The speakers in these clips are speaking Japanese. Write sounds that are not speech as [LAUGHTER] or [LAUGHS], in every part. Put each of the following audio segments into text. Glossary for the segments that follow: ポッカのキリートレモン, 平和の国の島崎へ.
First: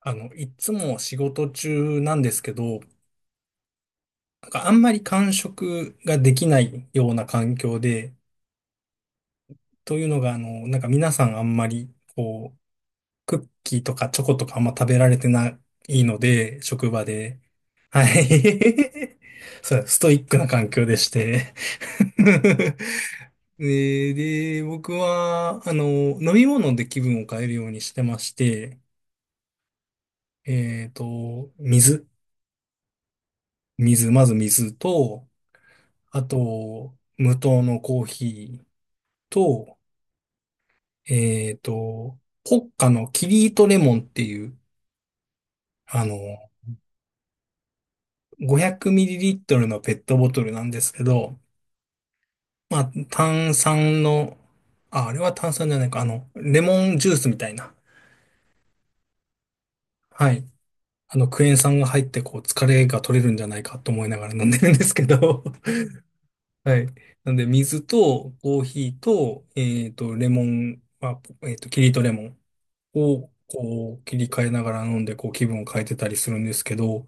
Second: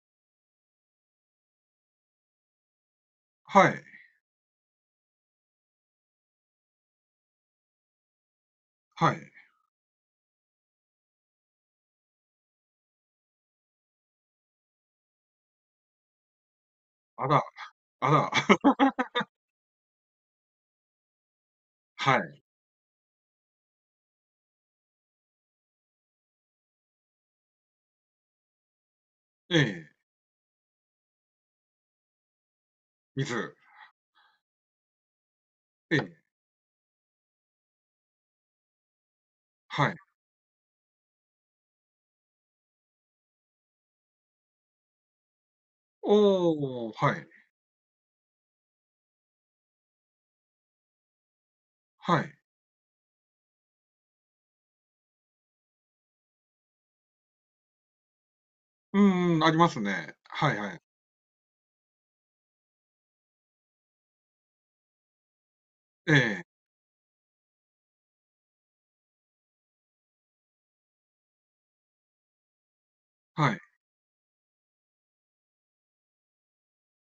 いつも仕事中なんですけど、はい、なんかあんまり間食ができないような環境で、はい。というのが、なんか皆さんあんまり、こう、クッキーとかチョコとかあんま食べられてないので、職場あで。ら、はあら、[LAUGHS] い。[LAUGHS] そう、ストイックな環境でして。はい。[LAUGHS] で、僕は、飲み物で気分を変えるようにしてまして、ええ、水。水。水、まず水と、ええ、あと、無糖のコーヒーと、はい。えっと、ポッカのキリートレモンっていう、あの、おお、はい、500ml のペットボトルなんですけど、はい。まあ、炭酸の、あ、あれは炭酸じゃないか、レモンジュースみたいな。うんん、ありますね。はい。はいはい。クエン酸が入って、こう、疲れが取れるんじゃないかと思いながら飲んでるんですけど、ええ、[LAUGHS] はい。なんで、水と、コーヒーと、レモン、まあ、キリートレモン。をはい、こう切り替えながら飲んでこう気分を変えてたりするんですけど、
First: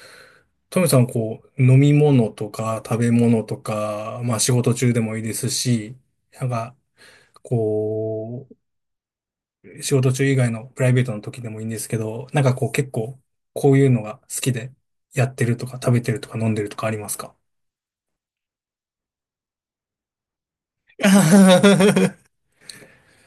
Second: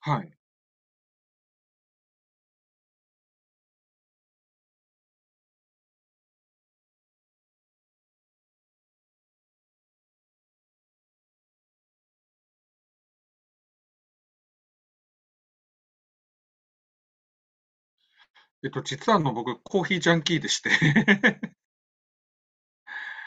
はい。トミさんこう飲み物とか食べ物とか、まあ仕事中でもいいですし、なんかこう仕事中以外のプライベートの時でもいいんですけど、なんかこう結構こういうのが好きでやってるとか食べてるとか飲んでるとかありますか？ 実は僕、コーヒージャンキーでして [LAUGHS] は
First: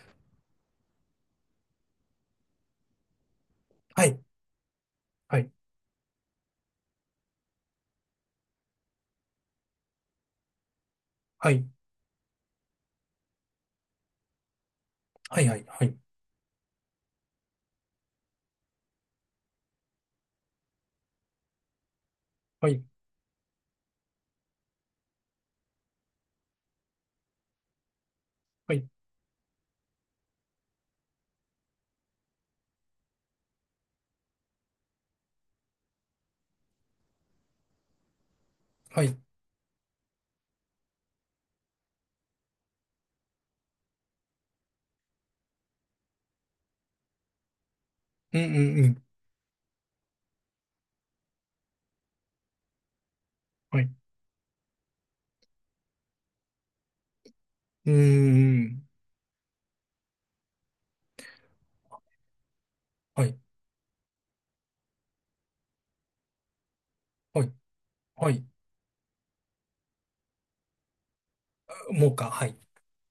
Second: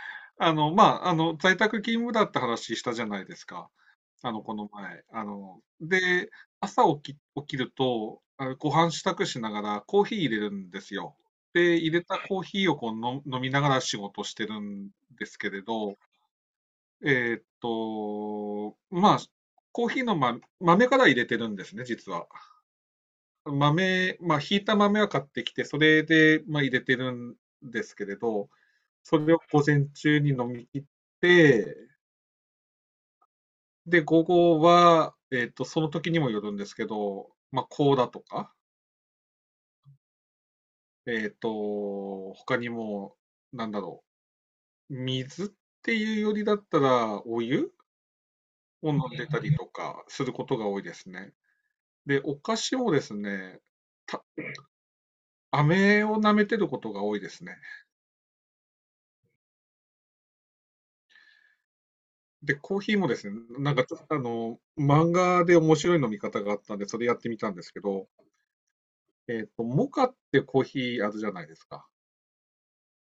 [LAUGHS]。まあ、在宅勤務だって話したじゃないですか。い、この前。はい、で、朝起きると、あ、ご飯支度しながらコーヒー入れるんですよ。はい、で、入れたコーヒーをこう、飲みながら仕事してるんですはい、けはれい、はい、ど、まあ、コーヒーの、ま、豆から入れてるんですね、実は。はい、豆、まあ、ひいた豆は買ってきて、それで、まあ、入れてるんですけれど、はい、それを午前中に飲み切って、で、午後は、その時にもよるんですけど、まあ、コーラとか、はい、他にも、なんだろう、水っていうよりだったら、お湯うん、うん、うを飲ん、んでたりとかすることが多いですね。で、お菓子をですね、はい、うた飴を舐めてることが多いですね。ん、うんで、コーヒーもではすね、い、なんかちょっと漫画で面白い飲み方があったんで、それやってみはたい、んですけど、はい。モカってコーヒーあるじゃないですか。もうか、はい。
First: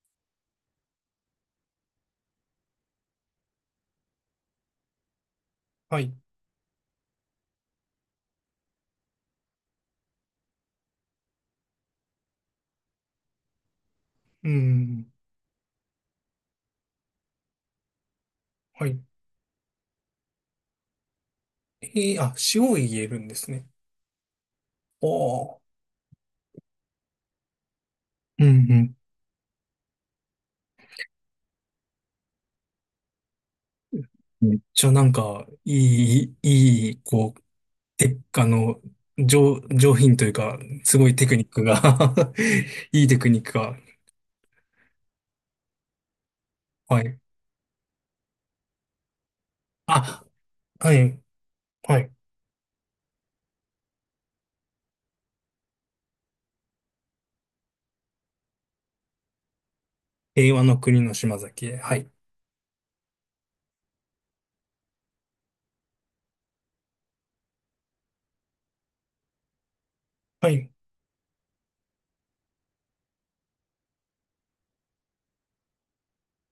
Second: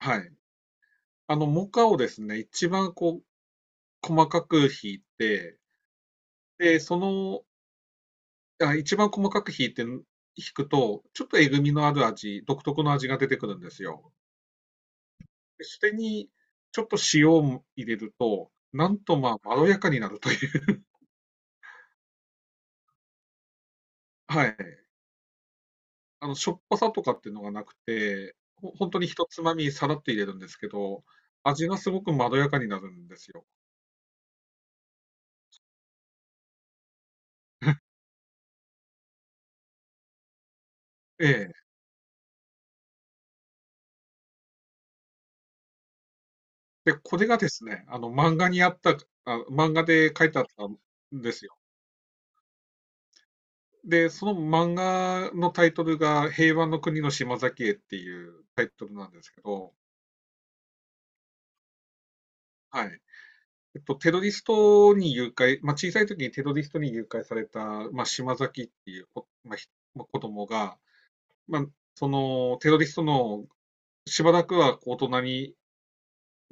はい。モカをですね、一番こう、細かくひいて、はい。で、その、あ、一番細かくひいて、ひくと、ちょっとえぐみのある味、独特の味が出てくるんですよ。うん。でそれにちょっと塩を入れると、はなんい。とまあ、まろやかになるという。[LAUGHS] えー、あ、塩を入れるんですね。はい。おー。しょっぱさとかっていうのがなくて、うんう本ん。当にひとつまみさらっと入れるんですけど、味がすごくまろやかになるんですよ。めっちゃなんか、いい、いい、こう、[LAUGHS] て、上品というか、すごいテえクニッえ。クが。 [LAUGHS] いいテクニックが。で、はこい。れがですね、漫画であ、書いてあったんはい。ですよ。はい。で、その漫画のタイトルが、平和の国の島崎へっていうタイトルなんですけど、平和の国の島崎へ。はい。はい。テロリストに誘拐、まあ、小さい時にテロリストに誘拐された、まあ、島崎っていう、まあ、まあ子供はい。が、まあ、そのテロリストのしばらくはこう大人に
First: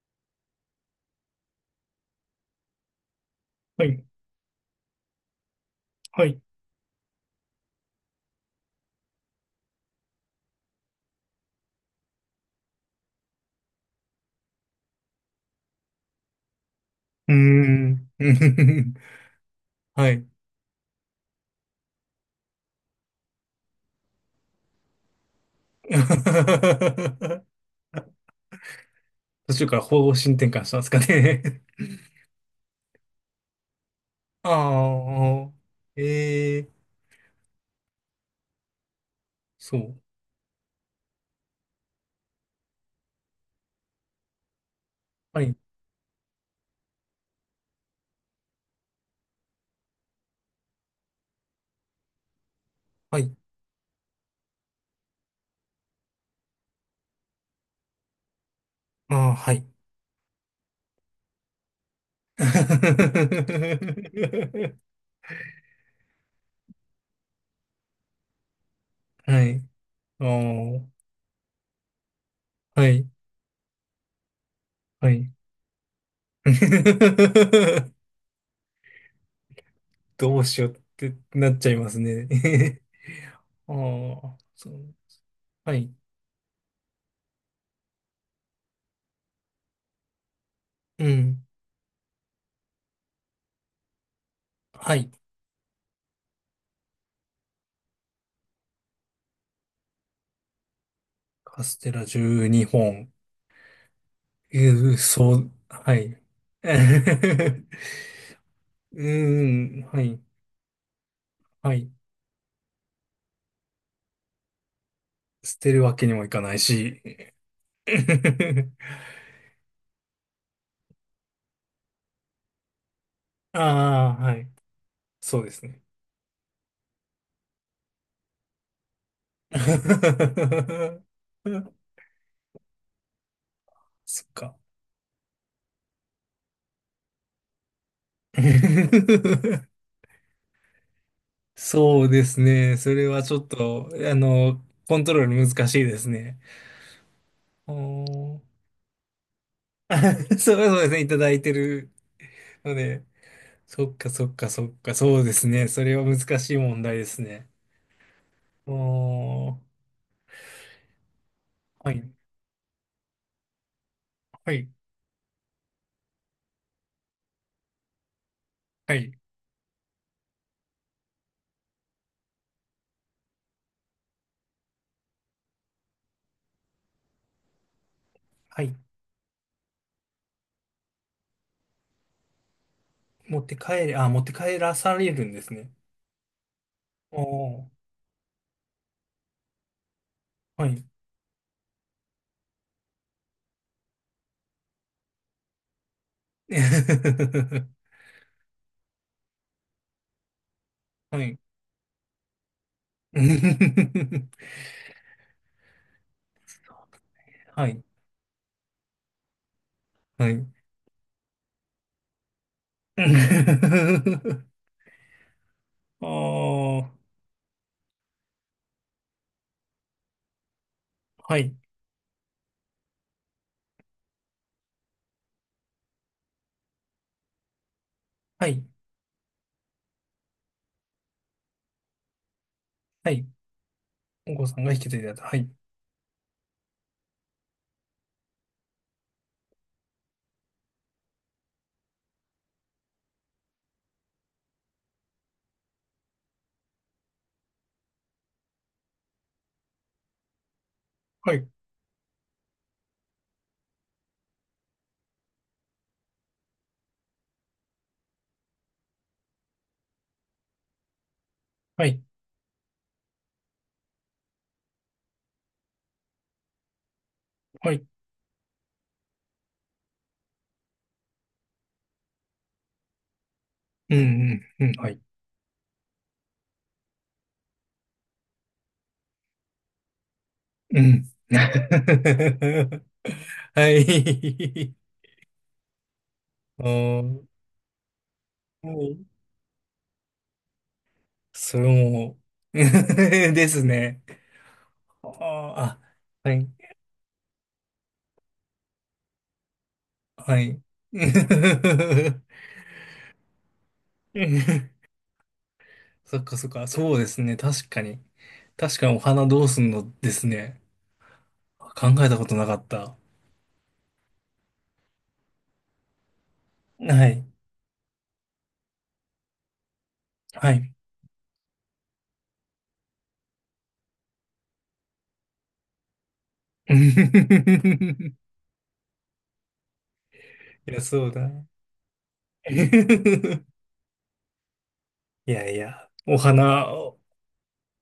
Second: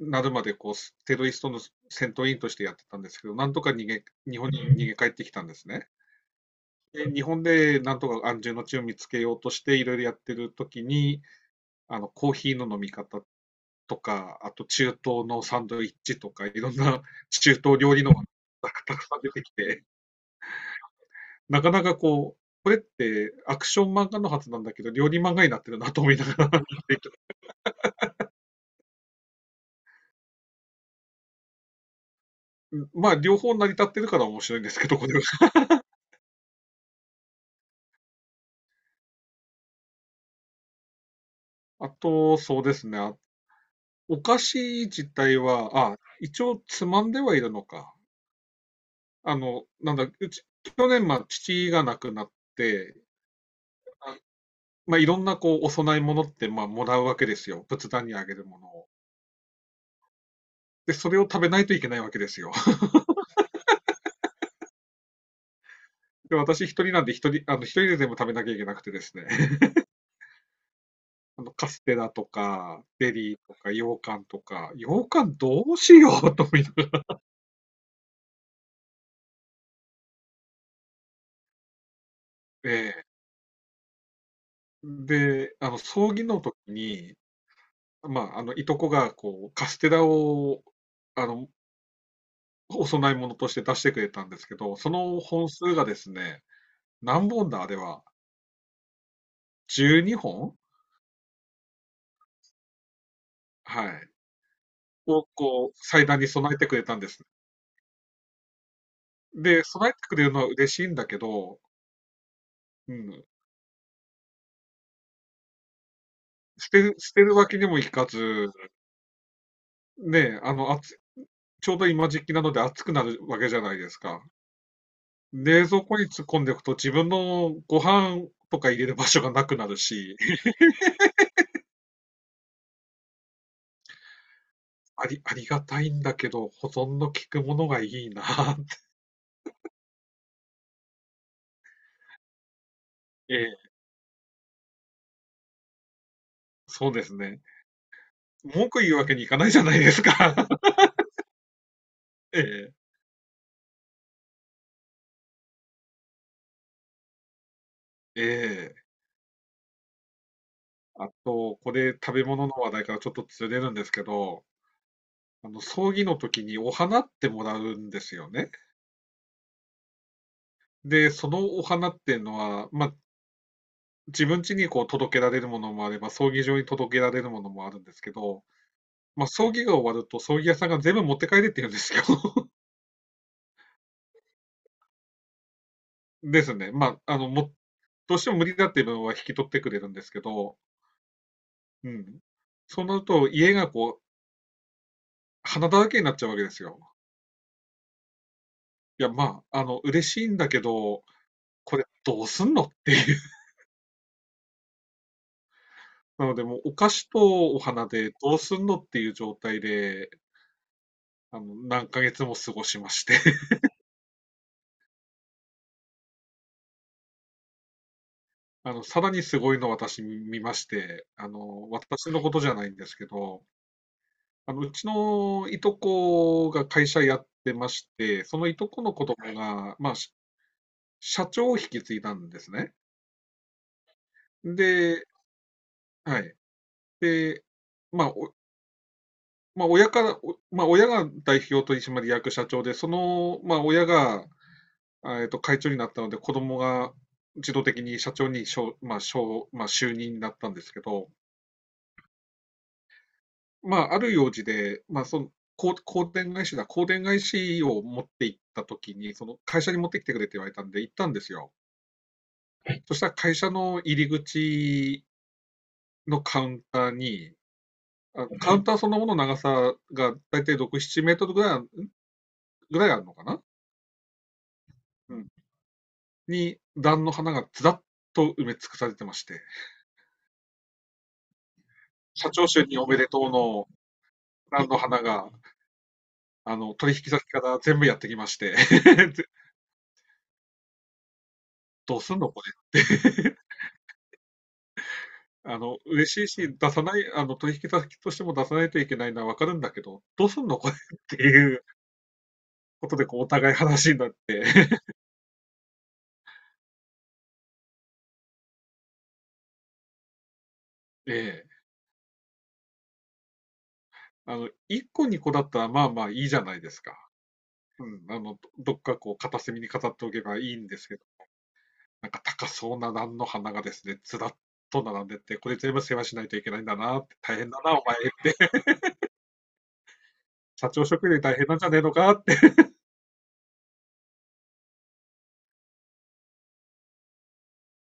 なるまでこうテロリストの戦闘員としてやってたんですけど、なんとかは逃い。げ、日本に逃げ帰ってきたんですね。はい。で、日本でなんとか安住の地を見つけようとしていろいろやってる時に、あのコーヒーの飲み方とか、あと中東のサンドイッチとか、いろんなうー中東料理ん。のが [LAUGHS] たくさん出てきて、はい。なかなかこう、これってアクション漫画のはずなんだけど、料理漫画になってるなと思いながら [LAUGHS] 途中から方針転換したんですかね？ [LAUGHS] まあ、両方成り立ってるから面白いんですけど、これは。ああ、ええそう。あと、そうですね。お菓子自体はい、は、あ、一応つまんではいるのか。なんだ、うち、去年、まあ、父が亡くなって、はい、あまあ、いろんなこう、お供え物って、まあ、もらうわけですよ。仏壇にあげるものを。ああ、はい。で、それを食べないといけないわけですよ。[LAUGHS] [LAUGHS] で、私一人なんで、一人、一人で全部食べなきゃいけなくてですね。はい、ああ、カステラとか、はゼい、リーとか、羊羹とか、羊はい。羹どうしようと思いながら、 [LAUGHS] どうしようってなっちゃいますね。で、[LAUGHS] ああ、そう。で、はい、葬儀の時に、まあ、いとこが、こう、カステラを、うあん、の、お供え物として出してくれたんですけど、そはい。の本数がですね、何本だ、あれは。12本。カステラ12本。はい。うー、を、そう、こう、は祭い。壇に備え [LAUGHS] てうくれたんです。ーで、ん、備えはてくい、れるのは嬉しいんだけど、はい。うん、捨てるわけにもいかない捨てる、し。捨てるわけにもいかず、[LAUGHS] ね、ちょうど今時期なので暑くなるわけじゃないですあか。あ、はい。そうです冷ね。蔵庫に突っ込んでおくと自分のご飯とか入れる場所がなくなるし、[LAUGHS] そっか。ありがたいんだけど、保存の効くものがいいなって。[LAUGHS] そうですね。それは [LAUGHS] ちえょっえ、と、コントロール難しいですね。そうですね。おー。 文句言うわけにいかないじゃないですか。[LAUGHS] [LAUGHS] そうそうですね。いただいてるええ、ので、そっかそっかそっか、そうですね。それは難しい問題ですね。えおえ。ー、あと、こはれい、食べ物の話題からちょっとずれるんですけど、はい、葬儀の時にお花ってもらうんですよね。はい、で、そのお花っていうのは、まあ、自分家にこう届けられるものもあれば、葬儀場に届けられるものもあるんですけど、はい。まあ、葬儀が終わると、葬儀屋さんが全部持って帰れって言うんですよ。[LAUGHS] 持って帰れ、あ、持って帰らされるんですね。ですね。まあ、おー、どうしても無理だっていう分は引き取ってくれるんですけど、はい。うん。そうなると、家がこう、花だらけになっちゃうわけですよ。[LAUGHS] いや、まあ、嬉しいんだけど、はい。これどうすんのってい [LAUGHS] はう。なので、もうお菓子とおい、花でどうすんのっていう状態で、はい。何ヶ月も過ごしまして。[LAUGHS] ああ、はさらにすごいの私見まして、い、私のことじゃないんですけど、うちのいとこが会社やってまして、そはのいい、とこの子供が、まあ、社長を引き継いだんですね。はい。お子さんが引き継いで、だやつ。はい、はい。で、まあ、まあ、親から、まあ、親が代表取締役社長で、その、まあ、親が、会長になったので、子供が自動的に社長に、しょうまあ、しょうまあ、就任になったんですけど、はい、まあ、ある用事で、まあ、その、こう香典返しを持って行った時に、その会社に持ってきてくれって言われたんで、行ったんですよ。はい、そしたら会社の入り口のカウンターに、はい。あカウンターそのものの長さが大体6、7メートルぐらいあるのかな、うん、うん、うん、はい。うんに、段の花がずらっと埋め尽くされてまして、うん。社長就任お [LAUGHS] めでとうのは段い。の花が、あ取引先ーから全部やってきまして、はい。それ [LAUGHS] どうすも、んのこ [LAUGHS] れってですね。あーあ、嬉しいはい、し、出さない、あの、取引先としても出さないといけないのはわかるんだけど、どうはすんのい。これっていうことで、こう、お互い話になって、[LAUGHS] [LAUGHS] そっかそっか、そうですね。確かに。確かにお花どうすんのですね。ええ、考えたことなかった。1個2個だったら、まあまあいいじゃないですか。はい。うん、どっかこう、片隅に飾っておけばはいいんい。ですけど、なんか高そうな蘭の花がですね、ずらっと並んでって、これ全部世話しないといけないんだなって、大変だな、お前、[LAUGHS] 社いや、長そ職う員でだ。大変なんじゃねえのかって、[LAUGHS] いやいや、お花、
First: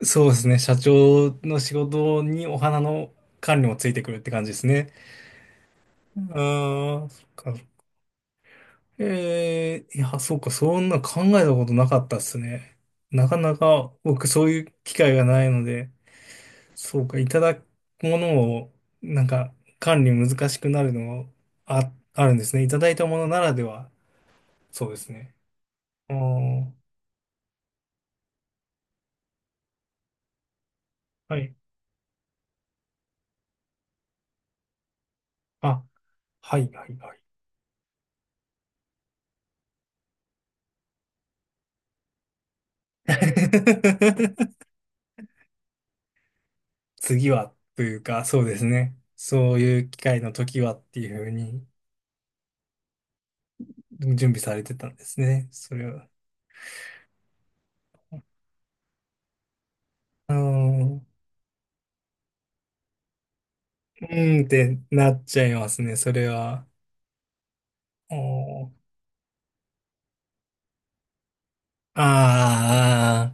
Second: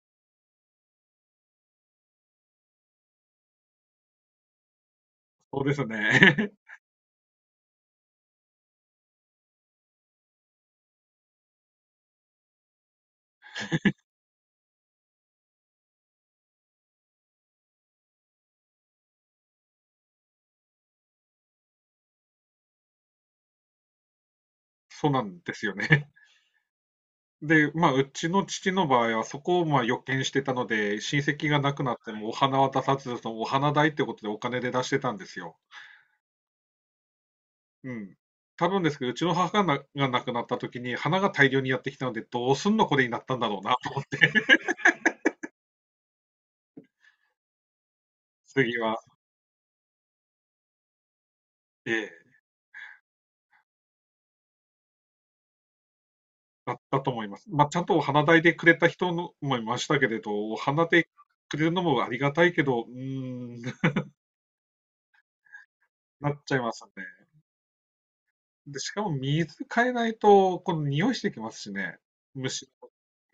そうですね。社長の仕事にお花の管理もついてくるって感じですね。そうですね。[LAUGHS] ああ、そっか。ええいや、そうか、そんな考えたことなかったっすね。なかなか僕そういう機会がないので。そうか、いただくものを、なんか、管理難しくなるのもあ、あるんですね。いただいたものならでは、そうでそすうなね。んですよね。あーで、まあ、うちの父の場合はそこをまあ予見してたので、親は戚い。が亡くなってもお花は出さず、そのお花代ってことでお金で出してたんですよ。あ、はい、はい、はい。うん。多分ですけど、うちの母が亡くなった時に花が大量にやってきたので、どうすんのこれになったんだろうなと思って、[LAUGHS] [LAUGHS] 次は、というか、そうです次ね。は、そういう機会の時はっていうふうにええ、準備されてたんですね。それは。だったと思います。まあ、ちゃんとお花代でくれた人のもいましたけれうーど、お花ん、うでくれるのもありがたいけど、うーん、[LAUGHS] ーんってなっちゃいますね。それなっちゃいは。ますね。おーで、しかも水変えないと、この匂いしてきますしね。虫。ああ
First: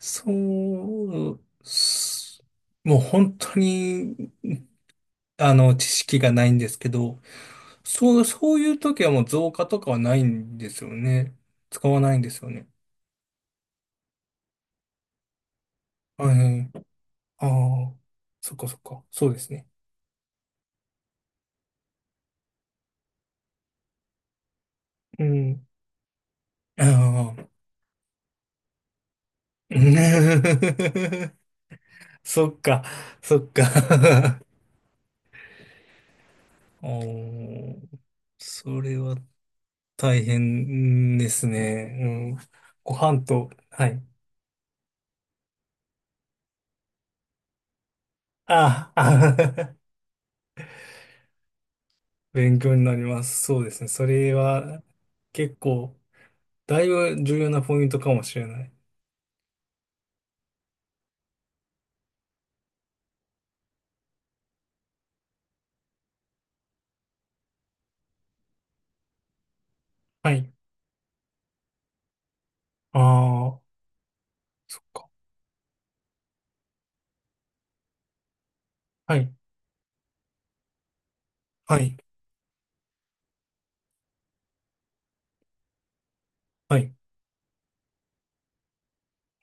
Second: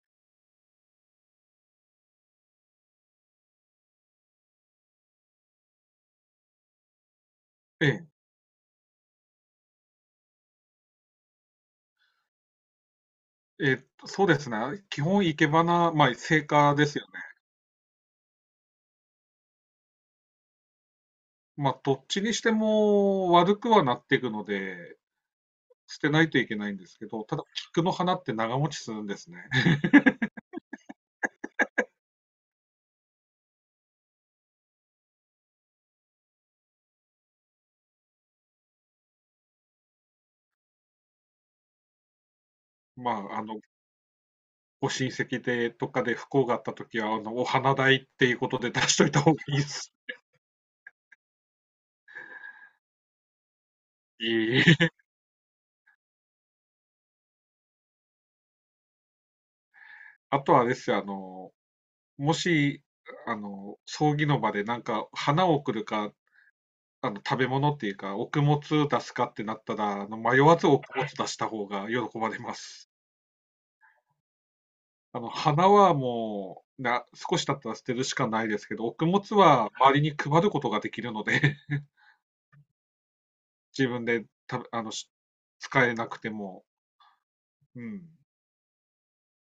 そう、すもう本当に、知識がないんですけど、ええそう、そういう時はもう造花とかはないんですよね。使わないんですよね。そうですね。基本、生け花、まあ、は生い。花ですよね。ああ、そっかそっか。そうですね。まあ、どっちにしても悪くはなっていくので、うん。捨てないといけないんあですけど、ただ、あ。菊の花って長持ちするんですね。[LAUGHS] [LAUGHS] そっか、そっか。[LAUGHS] おー、それは大変ですね。うん。ごま飯あ、と、はい。ご親戚で、とかで不幸があった時は、お花代っていうことで出あしといた方がいいであ。ああす勉強になります。そうですね。それし。は [LAUGHS] 結構、だいぶ重要なポイントかもしれない。あとはあれですよ、もし、葬儀の場でなんか、花を送るか、食べ物っていうか、お供物出すかってなったら、は迷い。わずお供物出した方が喜ばれます。ああ、そっか。花はもう、少し経ったら捨てるしかないですけど、穀は物い。つは周りに配ることができるので、は [LAUGHS] い。自分で食べあの、し使えなくても、はい。うん。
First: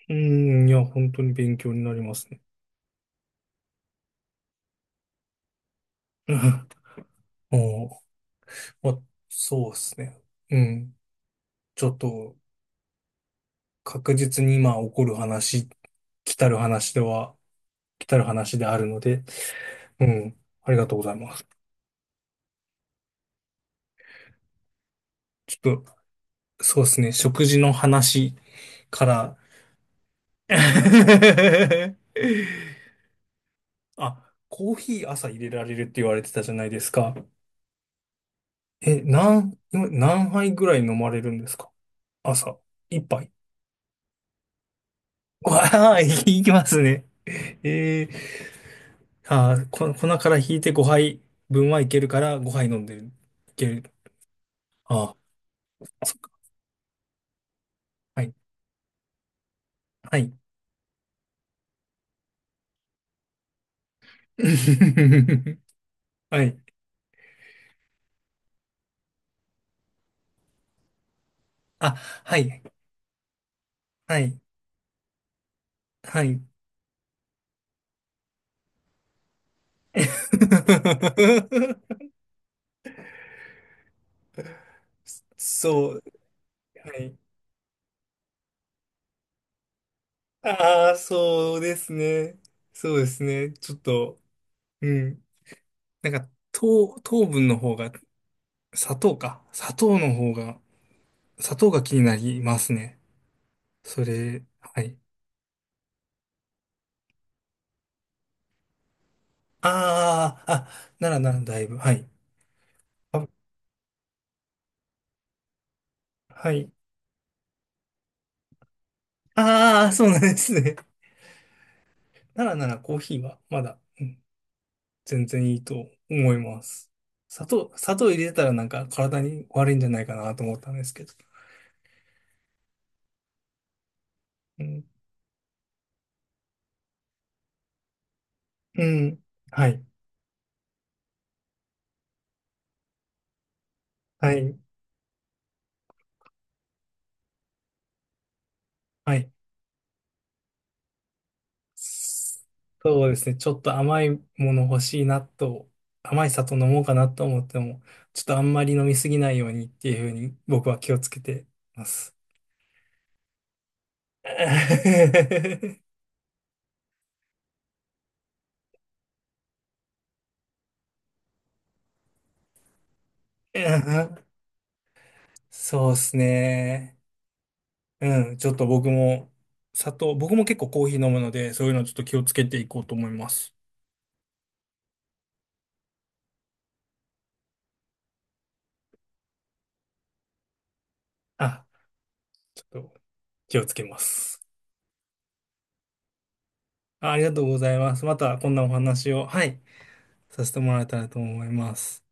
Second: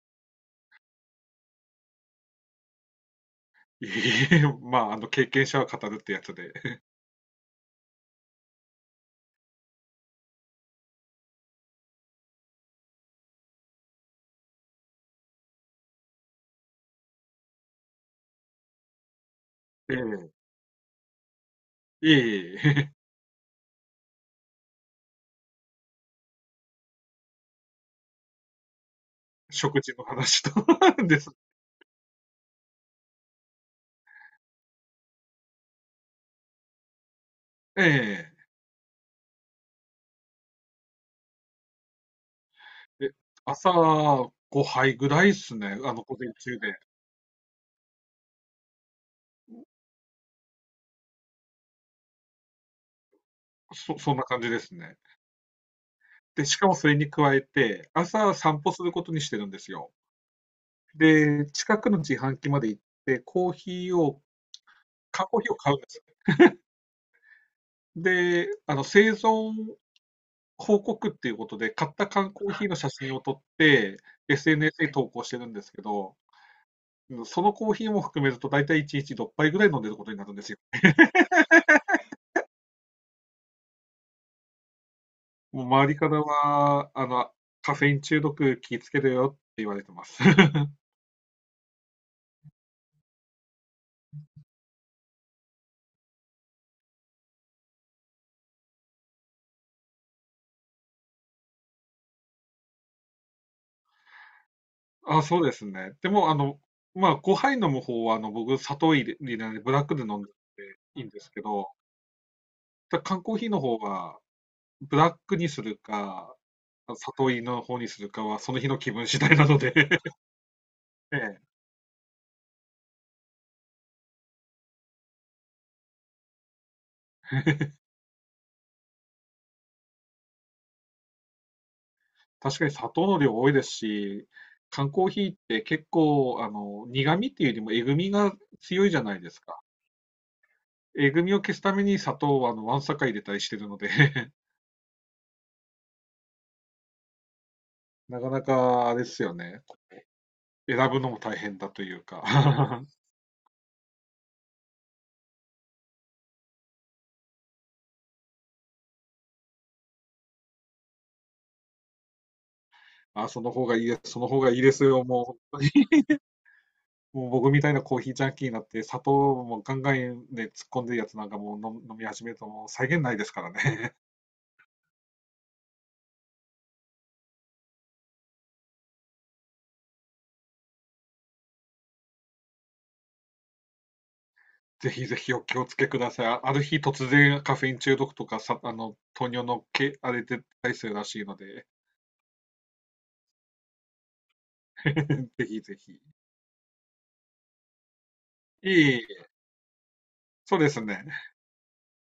うーん、いや、本当に勉強になりますね。いえいえ、まあ、経験者は語るってやつで。[LAUGHS] おお、まそうですね。うん。ちょっと、確実に今起こる話、来たる話では、来たる話であるので、えうえ。ん。ありがとうございます。いえいえ [LAUGHS] ちょっと、そうですね。食事の話から、食事の話と [LAUGHS] です。[LAUGHS] あ、コーヒー朝入れられるって言われてたじゃないですか。ええ。え、何、今何杯ぐらい飲まれるんですか朝？一え、杯。朝5杯ぐらいですね、わあ、い午前き中まで。すね。えー、あー、こ、粉から引いて5杯分はいけるから5杯飲んでる。いける。そんな感じですね。ああ、そっか。で、しかもそれに加えて、は朝い。散歩することにしてるんですよ。はい。で、近くの自販機まで行って、コーヒーを缶コーヒーを [LAUGHS] 買うんですよ。はい。で、生存報告っていうことで、買あ、った缶はコーい。ヒーの写真を撮って、はい。SNS に投稿してるんですけど、はい。うん、そのコーヒーも含めると大体1日6杯ぐらい飲んでることになるんですよ。[LAUGHS] もう周そりう。からは、はい。カフェイン中毒気をつけるよって言われてます。[LAUGHS] ああ、そうですね。そうですね。ちょっと、うん。なんか、糖、糖分の方が、砂糖か。砂糖の方が、砂糖が気になりますね。それ、はい。あ、そうですね。でも、まあ、5杯飲む方は、僕、砂糖入れないでブラックで飲んでああ、あ、いいなんらでなすらけだいど、ぶ、はい。ただ缶あ、コーヒーの方はブラックにするか、はい。里芋の方にするかは、その日の気分次第なので ああ、そう [LAUGHS] なんですね。[LAUGHS] ええ、ならならコーヒーは、まだ、うん、全然いいと思います。砂糖、砂糖入れてたらなんか体に悪いんじゃないかなと思ったんですけど。確かに砂糖の量多いですし、うん。缶コーヒーって結構、苦味っていうよりもえぐみがう強いじゃないん。ですか。はい。えぐみを消すために砂糖は、わんさか入れたりしてるので は [LAUGHS] い。なかなか、あれではすい。よね。選ぶのも大変だというか そ [LAUGHS] うですね。ちょっと甘いもの欲しいなと、甘い砂糖飲もうかなと思っても、ちょっとあんまり飲みすぎないようにっていうふうに僕は気をつけてます。あ、その方がいいです、その方がいいですよ、もう、本 [LAUGHS] 当にもう僕みたいなコーヒージャンキーになって砂糖もガンガンで突っ込んでるやつなんかもう飲み始めるともう際限ないですからね。[LAUGHS] そうですね。うん。ちょっと僕も、砂糖、僕も結構コーヒー飲むので、そういうのちょっと気をつけていこうと思います。ぜひぜひお気をつけください。ある日突然カフェイン中毒とかさ、糖尿のけ、あれで出たりするらしいのあ、で、ちょっと気をつけます。[LAUGHS] ぜひぜひ。あありがとうございます。またこんなおいい、話を、はい、させそてうでもらすえたね。らと思います。